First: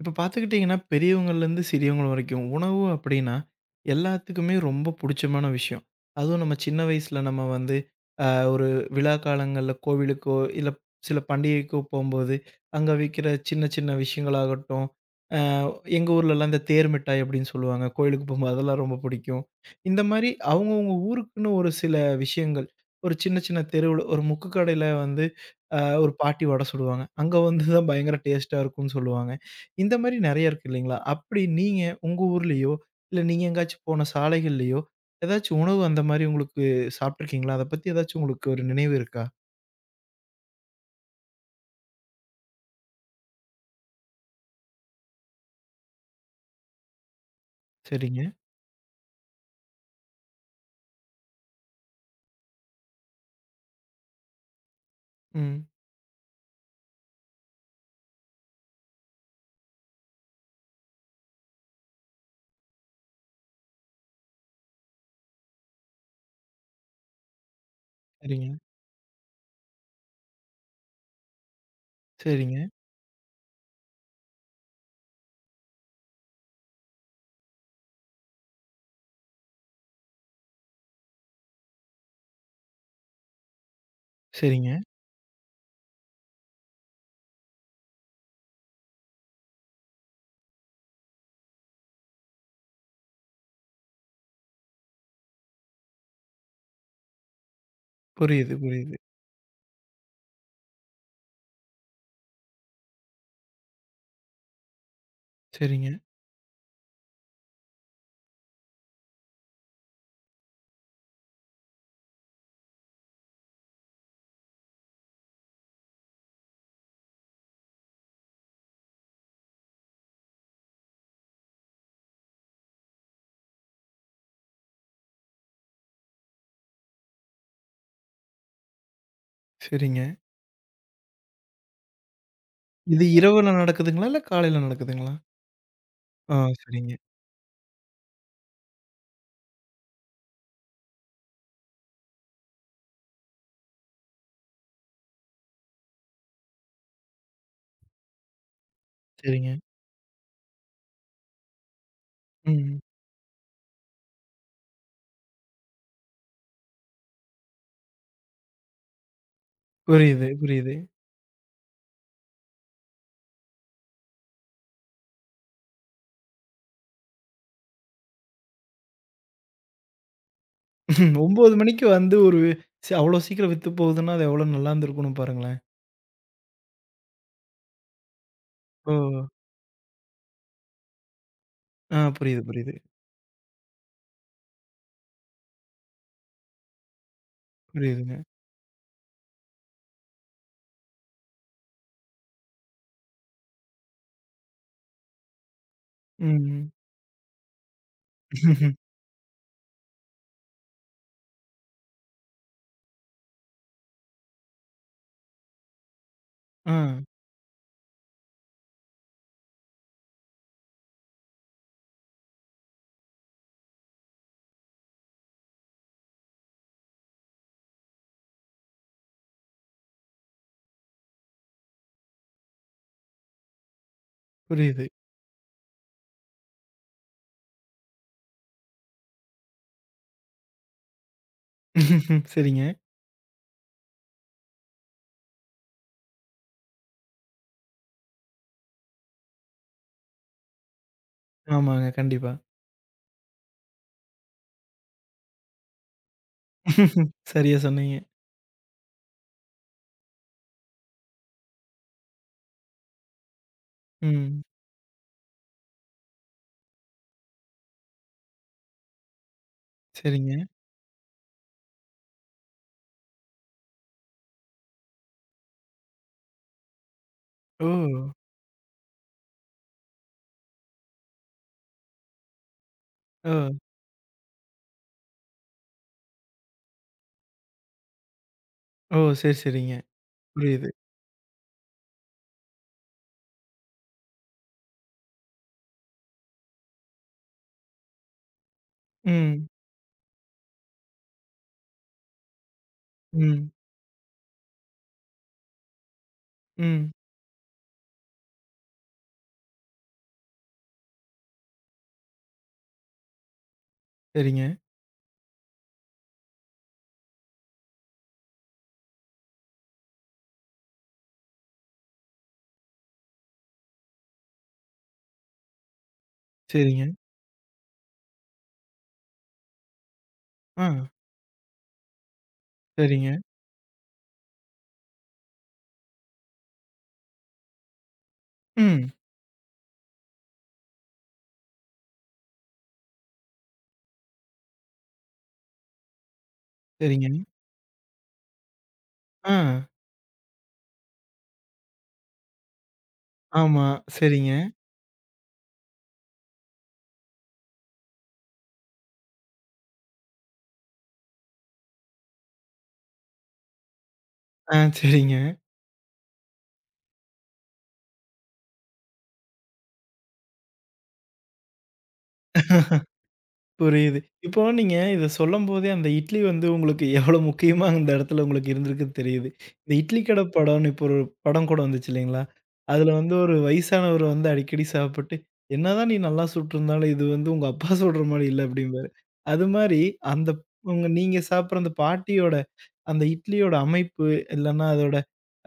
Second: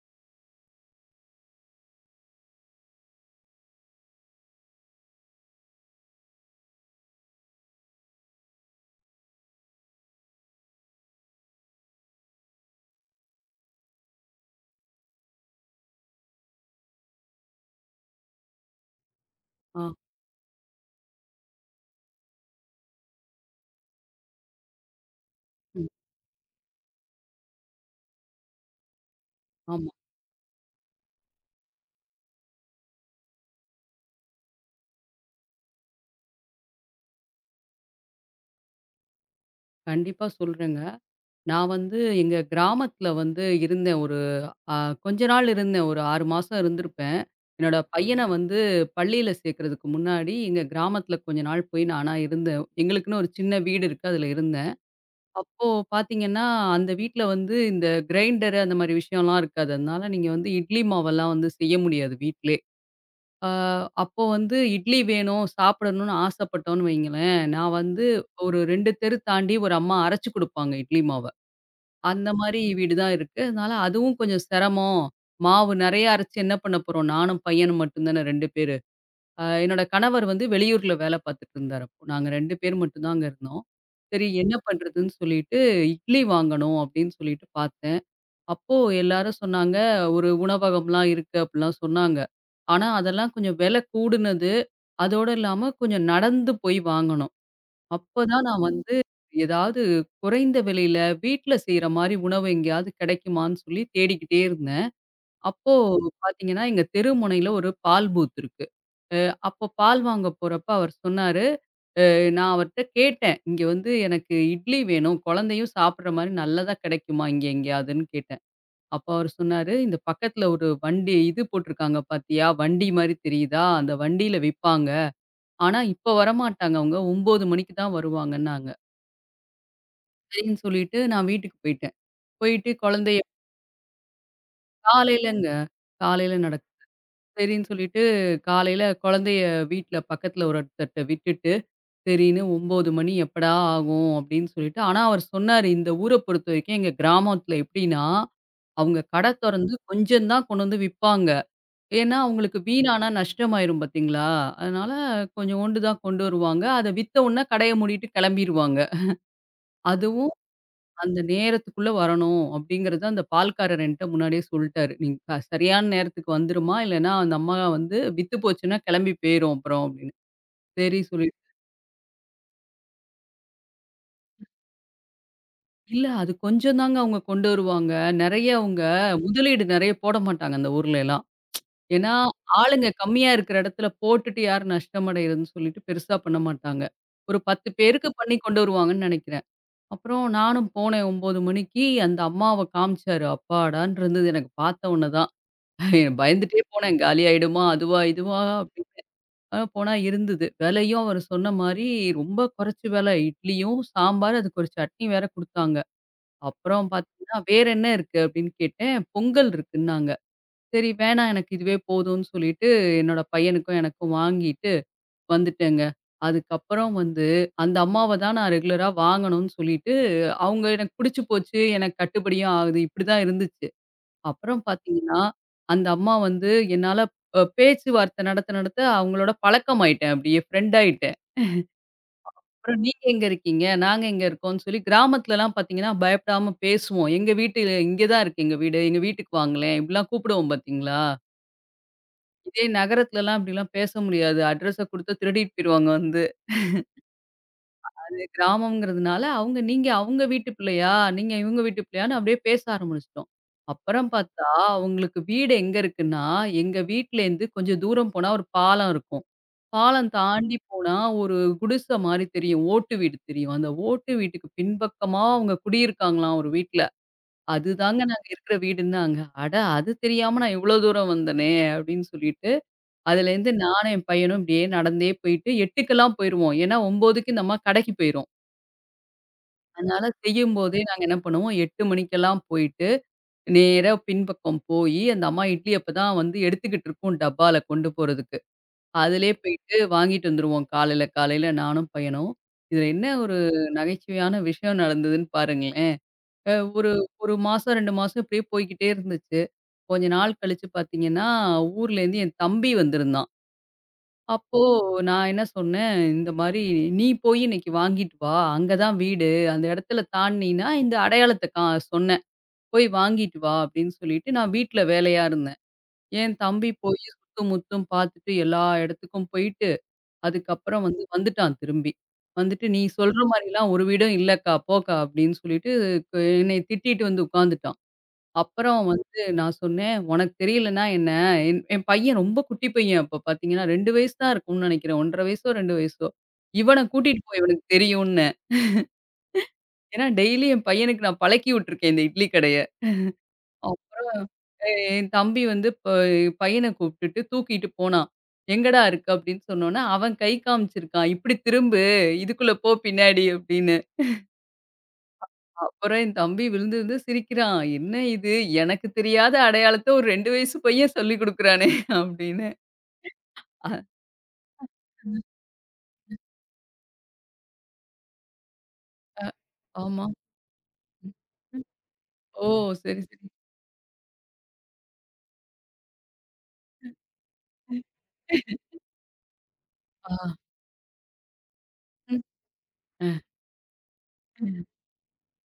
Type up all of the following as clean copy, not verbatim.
இப்ப பார்த்துக்கிட்டிங்கன்னா, பெரியவங்கள்லேருந்து சிறியவங்க வரைக்கும், உணவு அப்டின்னா எல்லாத்துக்குமே ரொம்ப புடிச்சமான விஷயம். அதுவும் நம்ம சின்ன வயசுல நம்ம வந்து ஒரு விழா காலங்கள்ல கோவிலுக்கோ, இல்ல சில பண்டிகைக்கோ போம்போது, அங்க விக்கிற சின்ன சின்ன விஷயங்களாகட்டும், அ எங்க ஊர்லலாம் இந்த தேர் மிட்டாய் அப்டின்னு சொல்லுவாங்க. கோயிலுக்கு போம்போது அதெல்லாம் ரொம்ப புடிக்கும். ஆ, இந்த மாரி அவங்கவங்க ஊருக்குன்னு ஒரு சில விஷயங்கள், ஒரு சின்ன சின்ன தெருவுல ஒரு முக்கு கடையில வந்து அ ம். ஒரு பாட்டி வடை சுடுவாங்க. அங்க வந்து தான் பயங்கர டேஸ்ட்டா இருக்கும்னு சொல்லுவாங்க. ஆமா. இந்த மாரி நெறைய இருக்கு இல்லைங்களா? அப்படி நீங்க உங்க ஊர்லயோ, இல்ல நீங்க எங்கேயாச்சும் போன சாலைகள்லயோ, ஏதாச்சும் உணவு அந்த மாரி உங்களுக்கு சாப்ட்டுருக்கீங்களா? அத பத்தி ஏதாச்சும் உங்களுக்கு ஒரு நினைவு இருக்கா? கண்டிப்பா சொல்றேங்க. நான் வந்து எங்க கிராமத்துல வந்து இருந்தேன். ஒரு அ கொஞ்ச நாள் இருந்தேன். ஒரு 6 மாசம் இருந்திருப்பேன். என்னோட பையன சரிங்க. வந்து பள்ளியில சேர்க்கறதுக்கு முன்னாடி, எங்க கிராமத்துல கொஞ்ச நாள் போய் நானா இருந்தேன். எங்களுக்குன்னு ஒரு சின்ன வீடு இருக்கு. அதுல இருந்தேன். ம். அப்போ பார்த்தீங்கன்னா, அந்த வீட்ல வந்து இந்த கிரைண்டரு அந்த மாரி விஷயம்லாம் இருக்காது. அதனால நீங்க வந்து இட்லி மாவெல்லாம் வந்து செய்ய முடியாது வீட்லே. அ அப்போ வந்து இட்லி வேணும், சாப்பிடணும்னு ஆசைப்பட்டோம்ன்னு வைங்களேன், நான் வந்து சரிங்க, ஒரு 2 தெரு தாண்டி ஒரு அம்மா அரைச்சு குடுப்பாங்க இட்லி மாவ. அந்த சரிங்க, மாரி வீடு தான் இருக்கு. அதனால அதுவும் கொஞ்சம் சிரமம். மாவு நெறைய அரைச்சு என்ன பண்ண போறோம்? நானும் பையனும் மட்டும் தானே 2 பேரு. என்னோட கணவர் வந்து வெளியூர்ல வேலை பார்த்துட்டு இருந்தாரு அப்போ. நாங்க 2 பேர் மட்டும் தான் அங்க இருந்தோம். சரி என்ன சரிங்க. பண்றதுன்னு சொல்லிட்டு, இட்லி வாங்கணும் அப்படின்னு சொல்லிட்டு பார்த்தேன். அப்போ எல்லாரும் சொன்னாங்க, "ஒரு உணவகம்லாம் இருக்கு" அப்படிலாம் சொன்னாங்க. ஆனா, அதெல்லாம் கொஞ்சம் விலை கூடுனது. அதோட இல்லாம கொஞ்சம் நடந்து போய் வாங்கணும். அப்பதான் புரியுது, நான் வந்து புரியுது. ஏதாவது குறைந்த விலையில வீட்ல செய்ற மாரி உணவு எங்கேயாவது கிடைக்குமான்னு சொல்லி தேடிக்கிட்டே இருந்தேன். அப்போ சரிங்க, பார்த்தீங்கன்னா, எங்க தெரு முனையில ஒரு பால் பூத் இருக்கு. அப்போ பால் வாங்க போறப்ப அவர் சொன்னாரு, நான் அவர்ட்ட கேட்டேன். "இங்க வந்து எனக்கு இட்லி வேணும். குழந்தையும் சாப்பிடுற மாரி நல்லதா கிடைக்குமா இங்க எங்கேயாதுன்னு?" கேட்டேன். அப்ப அவரு சொன்னாரு, "இந்த பக்கத்துல ஒரு வண்டி இது போட்டிருக்காங்க பாத்தியா? வண்டி மாரி தெரியுதா? அந்த வண்டியில விப்பாங்க. ஆனா இப்ப வரமாட்டாங்க அவங்க. 9 மணிக்கு தான் வருவாங்கன்னாங்க." சரிங்க. சரின்னு சொல்லிட்டு நான் வீட்டுக்கு போயிட்டேன். போயிட்டு இது குழந்தைய இரவுல நடக்குதுங்களா? இல்ல காலையில நடக்குதுங்களா? காலையிலங்க. காலையில ஆ, நடக்கும். சரிங்க, சரின்னு சொல்லிட்டு காலையில குழந்தைய வீட்ல பக்கத்துல ஒருத்தர்ட்ட விட்டுட்டு, சரின்னு 9 மணி எப்படா ஆகும்? அப்படின்னு சொல்லிட்டு ஆனா அவர் சொன்னாரு, "இந்த ஊர பொறுத்தவரைக்கும் எங்க கிராமத்துல எப்படின்னா, அவங்க கடை சரிங்க. தொறந்து கொஞ்சம் தான் கொண்டு வந்து விப்பாங்க. ஏன்னா, அவங்களுக்கு ம். வீணானா நஷ்டமாயிரும் பார்த்தீங்களா? அதனால கொஞ்சோண்டு தான் கொண்டு வருவாங்க. அத வித்த உடனே கடைய மூடிட்டு கிளம்பிருவாங்க. புரியுது, அதுவும் புரியுது. அந்த நேரத்துக்குள்ள வரணும் அப்படிங்கிறத அந்த பால்காரர் என்ட்ட முன்னாடியே சொல்ட்டாரு. நீ சரியான நேரத்துக்கு வந்துருமா, இல்லன்னா அந்த அம்மா வந்து வித்து போச்சுன்னா கிளம்பி போயிரும் அப்புறம் அப்படின்னு. சரி சொல்லிட்டு 9:00 மணிக்கு வந்து ஒரு அவ்வளோ சீக்கிரம் வித்து போகுதுன்னா, அது எவ்வளோ நல்லா இருந்திருக்கணும் பாருங்களேன். இல்ல அது கொஞ்சம் தாங்க அவங்க கொண்டு வருவாங்க. நெறைய அவங்க ஓ! முதலீடு நெறைய போட மாட்டாங்க அந்த ஊர்லலாம். ஆ, ஏன்னா, புரியுது, புரியுது. ஆளுங்க கம்மியா இருக்கிற இடத்துல போட்டுட்டு யார் நஷ்டமடைறதுன்னு சொல்லிட்டு பெருசா பண்ண மாட்டாங்க. ஒரு 10 பேருக்கு புரியுதுங்க. பண்ணி கொண்டு வருவாங்கன்னு நெனைக்கிறேன். அப்புறம் நானும் போனேன் 9 மணிக்கு அந்த அம்மாவ காமிச்சாரு. அப்பாடான்னு இருந்தது எனக்கு பார்த்த உடனே தான். பயந்துட்டே ம். போனேன். காலியாயிடுமா? அதுவா? இதுவா? அப்படின்னு. போனா இருந்தது. விலையும் அவர் சொன்ன மாரி ரொம்ப குறைச்ச விலை. இட்லியும், சாம்பார் அதுக்கு ஒரு சட்னி வேற குடுத்தாங்க. ஆ, அப்புறம் பார்த்தீங்கன்னா, "வேற என்ன இருக்கு?" அப்படின்னு கேட்டேன். "பொங்கல் இருக்குன்னாங்க." சரி வேணாம் எனக்கு இதுவே போதும்னு சொல்லிட்டு, என்னோட பையனுக்கும் எனக்கும் வாங்கிட்டு வந்துட்டேங்க. அதுக்கப்புறம் வந்து அந்த அம்மாவ தான் நான் ரெகுலரா வாங்கணும்னு சொல்லிட்டு, அவங்க எனக்கு பிடிச்சு போச்சு, எனக்கு கட்டுப்படியும் ஆகுது. இப்படிதான் இருந்துச்சு. அப்புறம் புரியுது. பார்த்தீங்கன்னா, அந்த அம்மா வந்து என்னால பேச்சுவார்த்தை நடத்த நடத்த அவங்களோட பழக்கமாயிட்டேன் அப்படியே ஃப்ரெண்ட் ஆயிட்டேன். சரிங்க. அப்புறம் நீங்க எங்க இருக்கீங்க? நாங்க எங்க இருக்கோம்ன்னு சொல்லி கிராமத்துலலாம் பார்த்தீங்கன்னா, பயப்படாம பேசுவோம். எங்க வீட்டு இங்க தான் இருக்கு எங்க வீடு. எங்க வீட்டுக்கு வாங்களேன். இப்படிலாம் கூப்பிடுவோம் பார்த்தீங்களா? ஆமாங்க. கண்டிப்பா. இதே நகரத்துலலாம் அப்படிலாம் பேச முடியாது. அட்ரஸ குடுத்தா திருடிட்டு போயிருவாங்க வந்து. சரியா சொன்னீங்க. அது கிராமம்ங்கிறதுனால அவங்க நீங்க அவங்க வீட்டு பிள்ளையா? நீங்க இவங்க வீட்டு பிள்ளையான்னு அப்படியே பேச ஆரம்பிச்சுட்டோம். அப்புறம் ம். பார்த்தா அவங்களுக்கு வீடு எங்க இருக்குன்னா, எங்க வீட்லேருந்து கொஞ்சம் தூரம் போனா ஒரு பாலம் இருக்கும். பாலம் சரிங்க. தாண்டி போனா ஒரு குடிசை மாரி தெரியும். ஓட்டு வீடு தெரியும். அந்த ஓட்டு வீட்டுக்கு பின்பக்கமா அவங்க குடியிருக்காங்களாம் ஒரு வீட்ல. ஓ! அதுதாங்க நாங்க இருக்கிற வீடுன்னாங்க. அட! அது தெரியாம நான் இவ்வளோ தூரம் வந்தனே! அப்படின்னு சொல்லிட்டு ஓ! அதுலேருந்து நானும் என் பையனும் இப்படியே நடந்தே போயிட்டு 8க்கெல்லாம் போயிருவோம். ஏன்னா 9க்கு இந்த அம்மா கடைக்கு போயிரும். ஓ! சரி, சரிங்க. அதனால புரியுது. செய்யும்போதே நாங்க என்ன பண்ணுவோம் 8 மணிக்கெல்லாம் போயிட்டு, நேரா பின்பக்கம் போயி அந்த அம்மா இட்லி அப்பதான் வந்து எடுத்துக்கிட்டு இருக்கும் டப்பால கொண்டு போறதுக்கு. அதிலேயே ம். போயிட்டு வாங்கிட்டு வந்துருவோம் காலையில காலையில நானும் பையனும். இதில என்ன ஒரு ம். நகைச்சுவையான விஷயம் நடந்ததுன்னு பாருங்களேன். ஒரு ம். 1 மாசம் 2 மாசம் இப்படியே போய்க்கிட்டே இருந்துச்சு. கொஞ்ச நாள் கழிச்சு பார்த்தீங்கன்னா, ஊர்லேருந்து என் தம்பி வந்திருந்தான். சரிங்க. அப்போ நான் என்ன சொன்னேன், இந்த மாரி "நீ போய் இன்னைக்கு வாங்கிட்டு வா. அங்க தான் வீடு. அந்த இடத்துல தாண்டினா இந்த அடையாளத்த சொன்னேன். போய் வாங்கிட்டு வா" அப்படின்னு சொல்லிட்டு நான் வீட்ல வேலையா இருந்தேன். என் தம்பி சரிங்க. போய் சுத்தும், முத்தும் பார்த்துட்டு எல்லா இடத்துக்கும் போயிட்டு, ஆ. அதுக்கப்புறம் வந்து வந்துட்டான் திரும்பி. வந்துட்டு "நீ சரிங்க. சொல்ற மாரிலாம் ஒரு வீடும் இல்லக்கா, போக்கா" அப்படின்னு சொல்லிட்டு க என்னைய திட்டிட்டு வந்து உட்காந்துட்டான். அப்புறம் ம். வந்து நான் சொன்னேன், "உனக்கு தெரியலன்னா என்ன?" என் என் பையன் ரொம்ப குட்டி பையன். அப்ப பார்த்தீங்கன்னா, 2 வயசு தான் இருக்கும்னு நெனைக்கிறேன். 1 1/2 வயசோ, 2 வயசோ. இவன சரிங்க. கூட்டிட்டு போ இவனுக்கு தெரியும்னேன். ஆ. ஏன்னா, டெய்லி என் பையனுக்கு நான் பழக்கி விட்டுருக்கேன் இந்த இட்லி கடைய. ஆமா. அப்புறம் சரிங்க. எ என் தம்பி வந்து பையன கூப்ட்டுட்டு தூக்கிட்டு போனான். "எங்கடா இருக்கு?" அப்படின்னு சொன்னோனே, அவன் கை காமிச்சிருக்கான். "இப்படி திரும்பு, இதுக்குள்ள போ பின்னாடி" அப்படின்னு. ஆ. சரிங்க. அப்புறம் என் தம்பி விழுந்து விழுந்து சிரிக்கிறான். "என்ன இது? எனக்கு தெரியாத அடையாளத்த ஒரு 2 வயசு பையன் சொல்லிக் குடுக்குறானே!" அப்படின்னு. அ புரியுது. இப்போ நீங்க இத ம். சொல்லும்போதே, அந்த இட்லி வந்து உங்களுக்கு எவ்வளோ முக்கியமா அந்த இடத்துல உங்களுக்கு இருந்திருக்குன்னு அ தெரியுது. இந்த இட்லி ஆமா. கடை படம்னு இப்போ ஒரு ம். படம் கூட ம். வந்துச்சு இல்லைங்களா? ஓ! அதுல சரி, வந்து சரி. ஒரு வயசானவர் வந்து அடிக்கடி சாப்பிட்டு, "என்னதான் நீ நல்லா சுட்டிருந்தாலும், இது வந்து உங்க அப்பா ம். சுடுற மாரி இல்ல" அப்படிம்பாரு. அது மாரி ஆ. அந்த உங்க நீங்க சாப்பிடுற அந்த ம். பாட்டியோட அந்த அ. இட்லியோட அமைப்பு, ம். இல்லன்னா அதோட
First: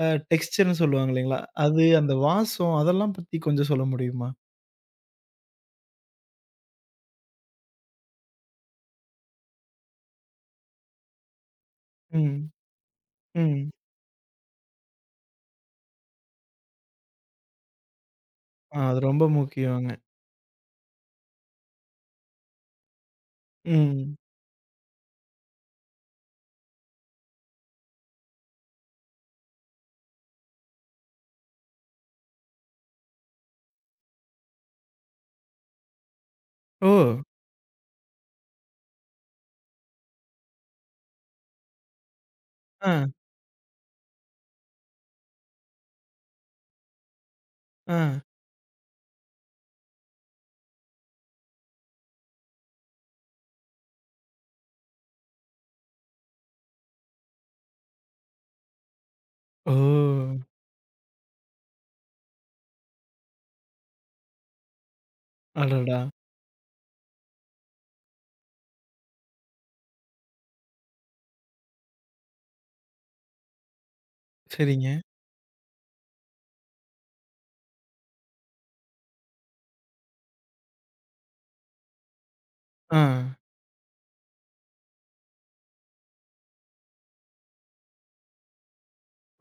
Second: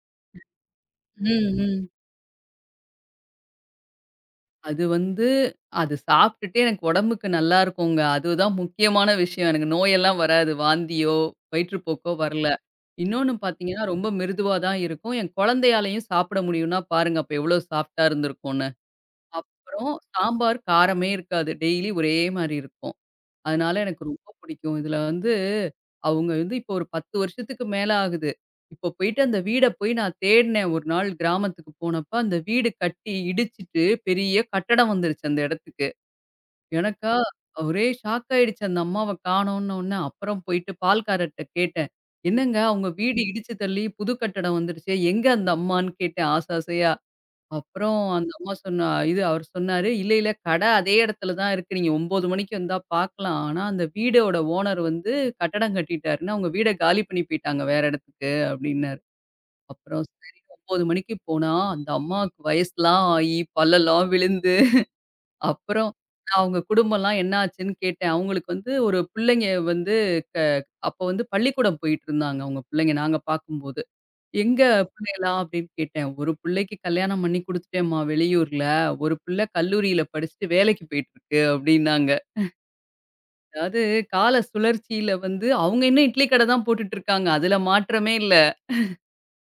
டெக்ஸ்டர்ன்னு சொல்லுவாங்க இல்லைங்களா? ம், அது ம். அந்த வாசம் அதெல்லாம் பத்தி கொஞ்சம் சொல்ல முடியுமா? அது வந்து அது சாப்பிட்டுட்டு எனக்கு உடம்புக்கு நல்லா இருக்குங்க. அதுதான் முக்கியமான விஷயம். எனக்கு நோயெல்லாம் வராது. வாந்தியோ, வயிற்றுப்போக்கோ வரல. ம், இன்னொன்னு ம். பார்த்தீங்கன்னா, ரொம்ப மிருதுவா தான் இருக்கும். என் குழந்தையாலயும் சாப்பிட முடியும்னா பாருங்க, அப்ப எவ்வளோ சாஃப்ட்டா இருந்திருக்கும்னு. ஆ, அது ரொம்ப முக்கியங்க. அப்புறம் சாம்பார் காரமே இருக்காது. டெய்லி ஒரே மாரி இருக்கும். அதனால எனக்கு ம். ரொம்ப பிடிக்கும். இதுல வந்து அவங்க வந்து இப்போ ஒரு 10 வருஷத்துக்கு மேல ஆகுது. இப்போ போயிட்டு அந்த வீட போய் நான் தேடினேன் ஒரு நாள் கிராமத்துக்கு போனப்ப, அந்த வீடு கட்டி இடிச்சுட்டு பெரிய கட்டடம் வந்துருச்சு அந்த இடத்துக்கு. ஓ! எனக்கா ஒரே ஷாக் ஆயிடுச்சு அந்த அம்மாவ காணோன்னோன்ன. அப்புறம் போயிட்டு பால்காரர்ட்ட கேட்டேன். என்னங்க அவங்க ஆ, வீடு இடிச்சு தள்ளி புது கட்டடம் வந்துருச்சே எங்க அந்த அம்மான்னு கேட்டேன் ஆசை ஆசையா. ஆ. அப்புறம் அந்த அம்மா சொன்னா இது அவர் சொன்னாரு, "இல்ல, இல்ல கடை அதே இடத்துல தான் இருக்கு. நீங்க 9 மணிக்கு வந்தா பார்க்கலாம். ஆனா அந்த வீடோட ஓனர் வந்து கட்டடம் கட்டிட்டாருன்னு, அவங்க வீட காலி பண்ணி போயிட்டாங்க வேற இடத்துக்கு" அப்படின்னாரு. அப்புறம் ஓ! சரி 9 மணிக்கு போனா, அந்த அம்மாவுக்கு வயசுலாம் ஆகி, பல்லெல்லாம் விழுந்து, அப்புறம் அடடா! நான் அவங்க குடும்பம்லாம் என்ன ஆச்சுன்னு கேட்டேன். அவங்களுக்கு வந்து ஒரு பிள்ளைங்க வந்து க அப்போ வந்து பள்ளிக்கூடம் போயிட்டுருந்தாங்க அவங்க பிள்ளைங்க நாங்க பார்க்கும்போது. எங்க சரிங்க. புள்ளையலாம் அப்படின்னு கேட்டேன். ஒரு புள்ளைக்கு கல்யாணம் பண்ணி குடுத்துட்டேன்ம்மா வெளியூர்ல. ஒரு புள்ள கல்லூரியில படிச்சுட்டு வேலைக்கு போயிட்டுருக்கு அப்படின்னாங்க. ஆ. அதாவது கால சுழற்சியில வந்து அவங்க இன்னும் இட்லி கடை தான் போட்டுட்டு இருக்காங்க. அதுல மாற்றமே இல்ல.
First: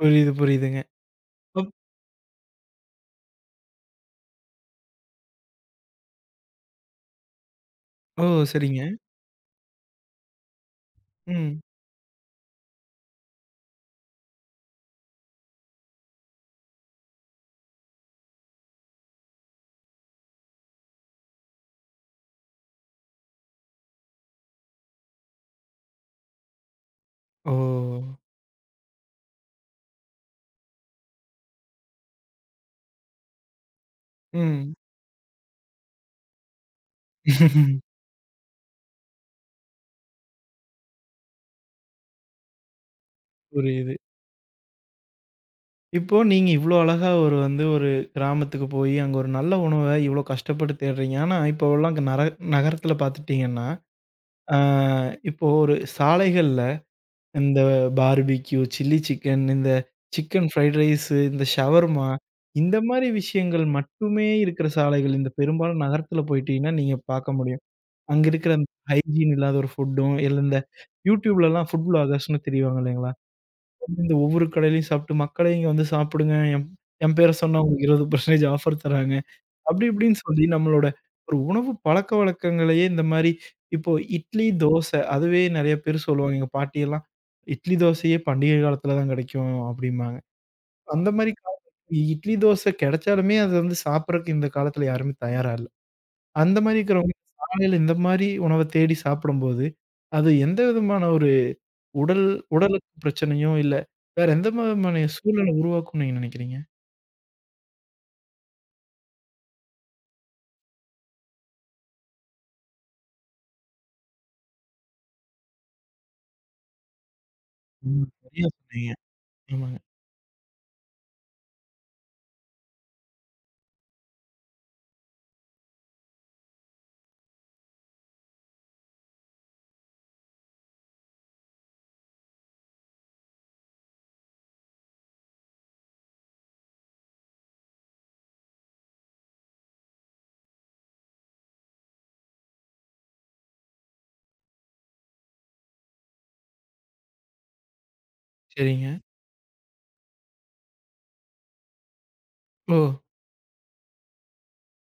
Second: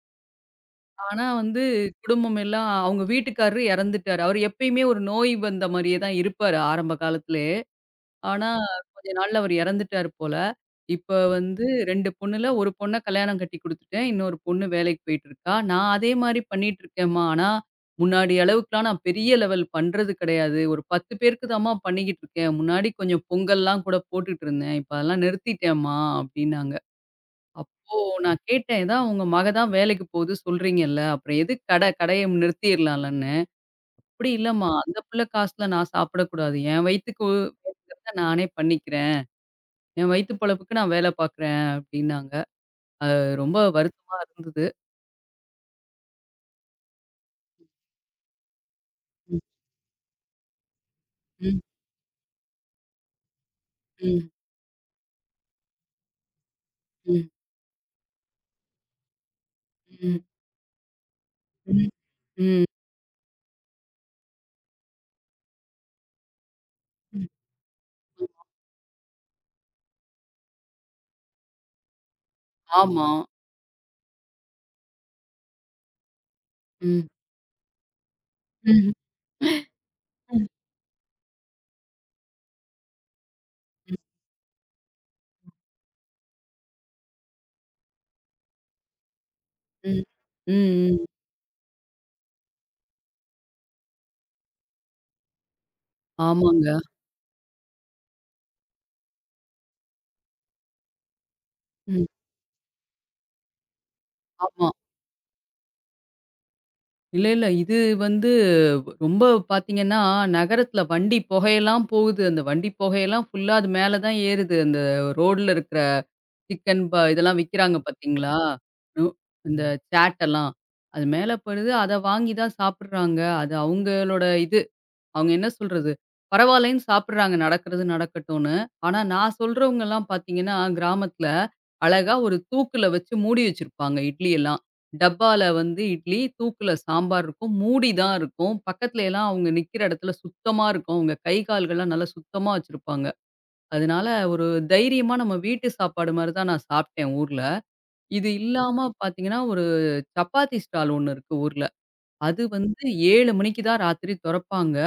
புரியுது, புரியுதுங்க. ஆனா வந்து அப் குடும்பம் எல்லாம் அவங்க வீட்டுக்காரரு இறந்துட்டாரு. அவர் எப்பயுமே ஒரு நோய் வந்த மாரியே தான் இருப்பாரு ஆரம்ப காலத்துல ஓ! ஆனா, சரிங்க. கொஞ்ச நாள்ல அவரு இறந்துட்டாரு போல. இப்ப ம். வந்து 2 பொண்ணுல ஒரு பொண்ண கல்யாணம் கட்டி குடுத்துட்டேன். இன்னொரு பொண்ணு வேலைக்கு போயிட்டுருக்கா. நான் அதே மாரி பண்ணிட்டுருக்கேம்மா. ஆனா, முன்னாடி அளவுக்குலாம் நான் பெரிய லெவல் பண்றது கிடையாது. ஒரு 10 பேருக்கு தாம்மா பண்ணிக்கிட்டு இருக்கேன். முன்னாடி கொஞ்சம் பொங்கல்லாம் கூட போட்டுட்டு இருந்தேன். இப்ப அதெல்லாம் நிறுத்திட்டேம்மா அப்டின்னாங்க. அப்போ ஓ! நான் கேட்டேன், "இதான் உங்க மக தான் வேலைக்கு போகுது சொல்றீங்கல்ல. அப்புறம் எதுக்கு கடைய நிறுத்திர்லாம்லன்னு." "அப்டி இல்லம்மா. ம். அந்த புள்ள காசுல நான் சாப்பிடக்கூடாது. என் வயித்துக்கு நானே பண்ணிக்கிறேன்." என் வயித்து பொழப்புக்கு நான் வேலை பார்க்குறேன் அப்டின்னாங்க. அது ரொம்ப புரியுது. வருத்தமா இருந்தது. இப்போ நீங்க இவ்ளோ அழகா ஒரு வந்து ஒரு கிராமத்துக்கு போயி, அங்க ஒரு ம், நல்ல உணவ இவ்ளோ கஷ்டப்பட்டு தேடுறீங்க. ஆனா ம், இப்போலாம் நகரத்தில பார்த்துட்டீங்கன்னா, ம், ஆ, இப்போ ஒரு சாலைகள்ல ம், இந்த பார்பிக்யூ, சில்லி சிக்கன், இந்த ம், சிக்கன் ஃப்ரைட் ரைஸு, இந்த ம், ஷவர்மா, ம், இந்த மாரி விஷயங்கள் மட்டுமே இருக்கிற சாலைகள் இந்த பெரும்பாலும் நகரத்தில போயிட்டீங்கன்னா, நீங்க ம். பார்க்க முடியும். அங்க இருக்கிற அந்த ஹைஜீன் இல்லாத ஒரு ஃபுட்டும், இல்ல இந்த யூடியூப்லலாம் ஃபுட் வ்ளாகர்ஸ்ன்னு திரிவாங்க ஆமா. இல்லைங்களா? இந்த ஒவ்வொரு கடையிலயும் சாப்பிட்டு மக்களே இங்க வந்து சாப்பிடுங்க. என் ம், என் பேர சொன்னா உங்களுக்கு 20% ஆஃபர் ம், தராங்க. அப்படி இப்படின்னு சொல்லி ம், நம்மளோட ஒரு உணவு பழக்கவழக்கங்களையே இந்த மாரி இப்போ ம், இட்லி, தோசை அதுவே நெறைய பேர் சொல்லுவாங்க. எங்க பாட்டியெல்லாம், "இட்லி, தோசையே பண்டிகை காலத்தில தான் கெடைக்கும்" ம், அப்படிம்பாங்க. ம். அந்த மாரி காலத்துல இட்லி, தோசை கெடைச்சாலுமே அத வந்து சாப்பிடறக்கு இந்த காலத்தில யாருமே தயாரா இல்ல. அந்த ஆமாங்க. மாரி இருக்கிறவங்க காலையில இந்த மாரி உணவ தேடி சாப்பிடும்போது, அது எந்த விதமான ஒரு ம். உடல் உடலுக்கு பிரச்சனையோ, இல்ல வேற எந்த ஆமா. விதமான சூழல உருவாக்கும்னு நீங்க நெனைக்கிறீங்க? இல்ல, இல்ல. இது வந்து ரொம்ப பார்த்தீங்கன்னா, நகரத்தில வண்டி புகையெல்லாம் போகுது. அந்த வண்டி புகையெல்லாம் ஃபுல்லா அது மேல தான் ஏறுது. அந்த ரோட்ல இருக்கிற சிக்கன் இதெல்லாம் விக்கிறாங்க ம். பார்த்தீங்களா? சரியா சொன்னீங்க. நு இந்த ஆமாங்க. சாட் எல்லாம். அது மேல படுது. அத வாங்கி தான் சாப்பிடுறாங்க. அது அவங்களோட இது. அவங்க என்ன சொல்றது? பரவாயில்லன்னு சாப்பிடுறாங்க. நடக்கிறது நடக்கட்டும்னு. ஆனா நான் சொல்றவங்கலாம் பார்த்தீங்கன்னா, கிராமத்தில அழகா ஒரு தூக்குல வச்சு மூடி வச்சிருப்பாங்க இட்லி எல்லாம். டப்பால வந்து இட்லி, தூக்குல சாம்பார் இருக்கும். மூடி தான் இருக்கும். பக்கத்துல எல்லாம் அவங்க நிக்கிற இடத்துல சுத்தமா இருக்கும். அவங்க கை, கால்கள்லாம் நல்லா சுத்தமா வச்சிருப்பாங்க. அதனால ஒரு தைரியமா நம்ம வீட்டு சாப்பாடு மாரி தான் நான் சாப்பிட்டேன் ஊர்ல. இது இல்லாம சரிங்க. பார்த்தீங்கன்னா, ஒரு சப்பாத்தி ஸ்டால் ஒண்ணு இருக்கு ஊர்ல. அது ஓ! வந்து 7 மணிக்கு தான் ராத்திரி தொறப்பாங்க.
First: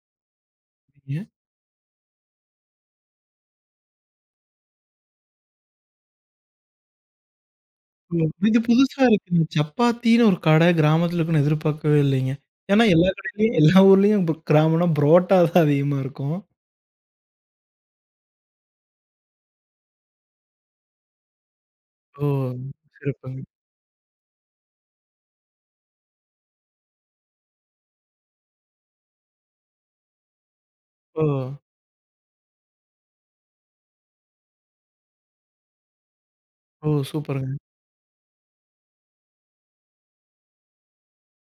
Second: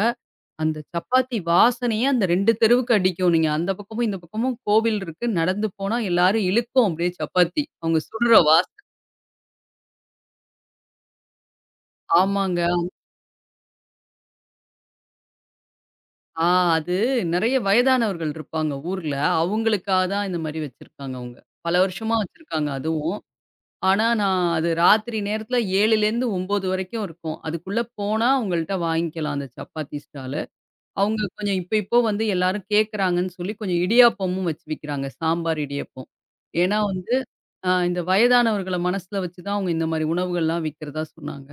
அந்த சப்பாத்தி வாசனையே அந்த 2 தெருவுக்கு அடிக்கும். நீங்க அந்த பக்கமும், இந்த பக்கமும் கோவில் இருக்கு. நடந்து போனா எல்லாரும் இழுக்கும் அப்படியே சப்பாத்தி. அவங்க ஓ! சுடுற இது வாச புதுசா இருக்குங்க. சப்பாத்தின்னு ஒரு கடை கிராமத்துல இருக்குன்னு எதிர்பார்க்கவே இல்லைங்க. ஆமாங்க. ஏன்னா எல்லா கடையிலயும் எல்லா ஊர்லயும் இப்ப கிராமம்னா புரோட்டா தான் அதிகமா இருக்கும். ஆ அது நெறைய வயதானவர்கள் இருப்பாங்க ஊர்ல. அவங்களுக்காக தான் இந்த மாரி வச்சிருக்காங்க அவங்க. பல வருஷமா ஓ! வச்சிருக்காங்க அதுவும். சிறப்புங்க. ஆனா, நான் அது ராத்திரி நேரத்தில 7லேருந்து 9 வரைக்கும் இருக்கும். அதுக்குள்ள போனா அவங்கள்ட்ட வாங்கிக்கலாம் அந்த சப்பாத்தி ஸ்டாலு. அவங்க ஓ! கொஞ்சம் இப்ப இப்போ வந்து எல்லாரும் கேட்கறாங்கன்னு சொல்லி கொஞ்சம் இடியாப்பமும் வச்சு விக்கிறாங்க. சாம்பார் இடியாப்பம். ஏன்னா ஓ! வந்து சூப்பருங்க. இந்த வயதானவர்கள மனசுல வச்சு தான் அவங்க இந்த மாரி உணவுகள்லாம் விக்கிறதா சொன்னாங்க.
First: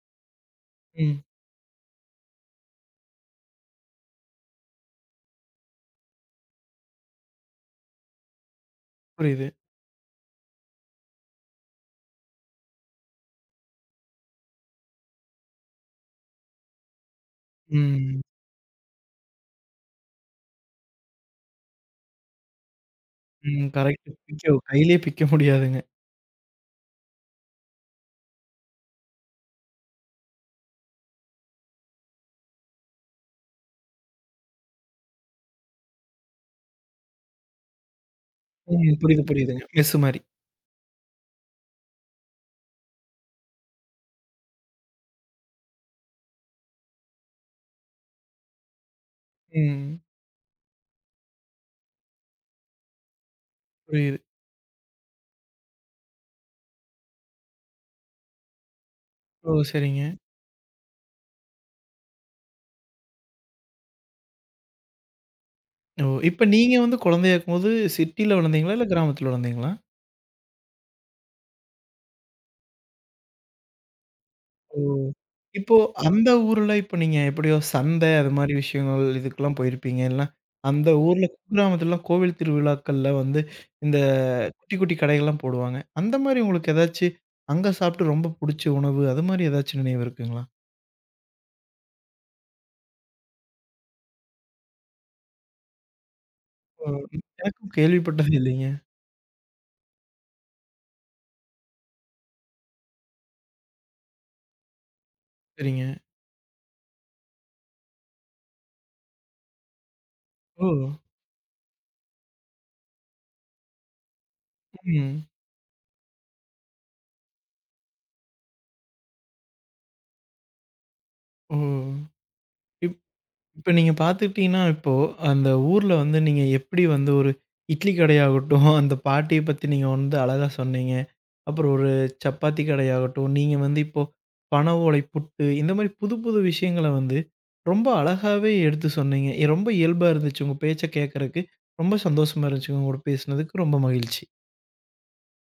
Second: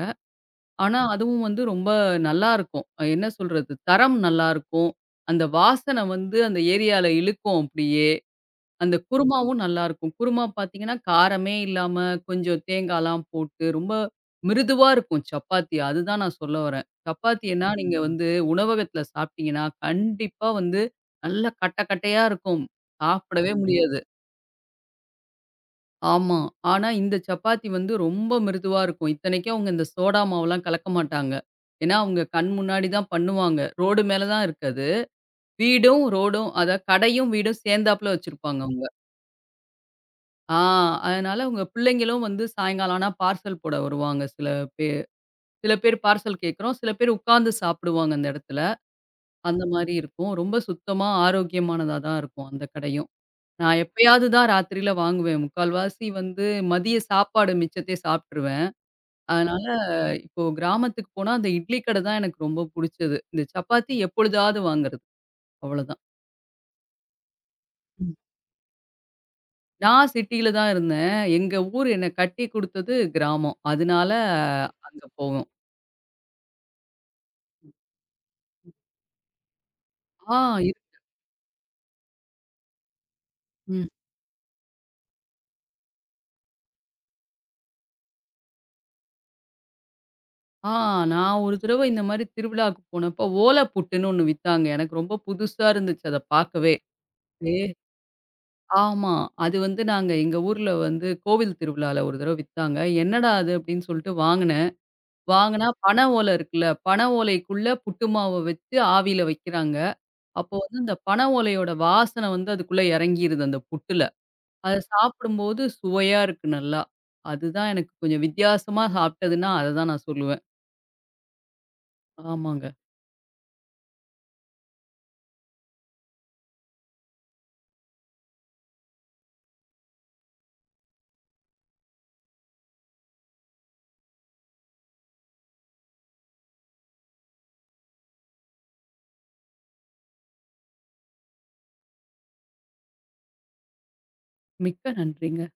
ஆனா, ம். அதுவும் வந்து ரொம்ப நல்லாருக்கும். என்ன சொல்றது? தரம் நல்லாருக்கும். அந்த வாசன வந்து அந்த ஏரியால இழுக்கும் அப்படியே. அந்த புரியுது. குருமாவும் நல்லாருக்கும். குருமா பார்த்தீங்கன்னா, காரமே இல்லாம கொஞ்சம் தேங்காய்லாம் போட்டு, ரொம்ப மிருதுவா இருக்கும் சப்பாத்தி. அதுதான் நான் சொல்ல வரேன். சப்பாத்தின்னா நீங்க ம். வந்து உணவகத்துல சாப்பிட்டீங்கன்னா, கண்டிப்பா வந்து நல்லா கட்ட கட்டையா இருக்கும். சாப்பிடவே ம். முடியாது. கரெக்ட். பிக்க கையிலயே பிக்க முடியாதுங்க. ஆமா. ஆனா இந்த சப்பாத்தி வந்து ரொம்ப மிருதுவா இருக்கும். இத்தனைக்கும் அவங்க இந்த சோடா மாவுலாம் கலக்க மாட்டாங்க. ஏன்னா, அவங்க கண் முன்னாடி தான் பண்ணுவாங்க. ரோடு மேல தான் இருக்கு அது. வீடும், ரோடும் அதான் கடையும், வீடும் சேர்ந்தாப்புல வச்சிருப்பாங்க அவங்க. ம். புரியுது, புரியுதுங்க. மெஸ் மாரி. ஆ அதனால உங்க பிள்ளைங்களும் வந்து சாயங்காலம் ஆனா பார்சல் போட வருவாங்க சில பேர். சில பேர் பார்சல் கேட்குறோம், சில பேர் உட்கார்ந்து சாப்பிடுவாங்க அந்த இடத்துல. அந்த மாரி ம். இருக்கும். ரொம்ப சுத்தமா ஆரோக்கியமானதா தான் இருக்கும் அந்த கடையும். நான் புரியுது. எப்பயாவது தான் ராத்திரியில வாங்குவேன். முக்கால்வாசி வந்து மதிய சாப்பாடு மிச்சத்தை சாப்ட்டுருவேன். ஓ! அதனால சரிங்க. இப்போ கிராமத்துக்கு போனா அந்த இட்லி கடை தான் எனக்கு ரொம்ப புடிச்சது. இந்த சப்பாத்தி எப்பொழுதாவது வாங்குறது அவ்வளோதான். ஓ! இப்ப நீங்க வந்து குழந்தையா இருக்கும்போது ம். சிட்டில வளர்ந்தீங்களா? இல்ல கிராமத்துல வளர்ந்தீங்களா? நான் சிட்டியில தான் இருந்தேன். எங்க ஊர் என்ன கட்டி குடுத்தது கிராமம். அதனால ஓ! அங்க போவோம். இப்போ அந்த ஊர்ல இப்ப நீங்க எப்படியோ சந்தை அது மாரி விஷயங்கள் இதுக்கெல்லாம் போயிருப்பீங்க. இல்லனா ஆ, இரு அந்த ஊர்ல குக்கிராமத்துலலாம் கோவில் திருவிழாக்கள்ல வந்து ம். இந்த குட்டி குட்டி கடைகள்லாம் போடுவாங்க. அந்த மாரி உங்களுக்கு ஏதாச்சு அங்க சாப்பிட்டு ரொம்ப புடிச்ச உணவு அது மாரி ஏதாச்சும் நினைவு இருக்குங்களா? ஆ நான் ஒரு தடவ இந்த மாரி திருவிழாவுக்கு போனப்போ ஓலை புட்டுன்னு ஒண்ணு வித்தாங்க. எனக்கு ரொம்ப புதுசா இருந்துச்சு அத பார்க்கவே. ஓ! ஏ எனக்கும் கேள்விப்பட்டது இல்லைங்க. ஆமா. அது வந்து நாங்க எங்க ஊர்ல வந்து கோவில் திருவிழால ஒரு தடவ வித்தாங்க. என்னடா அது அப்படின்னு சொல்லிட்டு வாங்குனேன். வாங்குனா சரிங்க. பனை ஓலை இருக்குல்ல, பனை ஓலைக்குள்ள புட்டு மாவ வச்சு ஆவியில வைக்கிறாங்க. அப்போ ஓ! வந்து அந்த பனை ஓலையோட வாசனை வந்து அதுக்குள்ள இறங்கிருது அந்த புட்டுல. அத ம். சாப்பிடும்போது சுவையா இருக்கு நல்லா. அதுதான் எனக்கு கொஞ்சம் வித்தியாசமா சாப்பிட்டதுன்னா, அததான் நான் சொல்லுவேன். ஓ! ஆமாங்க. இப் இப்ப நீங்க பார்த்துக்கிட்டீங்கன்னா, இப்போ அந்த ஊர்ல வந்து நீங்க எப்படி வந்து ஒரு இட்லி கடையாகட்டும், அந்த பாட்டிய பத்தி நீங்க வந்து அழகா சொன்னீங்க. அப்புறம் ஒரு சப்பாத்தி கடையாகட்டும், நீங்க வந்து இப்போ பனை ஓலை புட்டு, இந்த மாரி புது புது விஷயங்கள வந்து ரொம்ப அழகாவே எடுத்து சொன்னீங்க. ரொம்ப இயல்பா இருந்துச்சு. உங்க பேச்ச கேட்கறக்கு ரொம்ப சந்தோஷமா இருந்துச்சுங்க. உங்க கூட பேசினதுக்கு ரொம்ப மகிழ்ச்சி. மிக்க நன்றிங்க.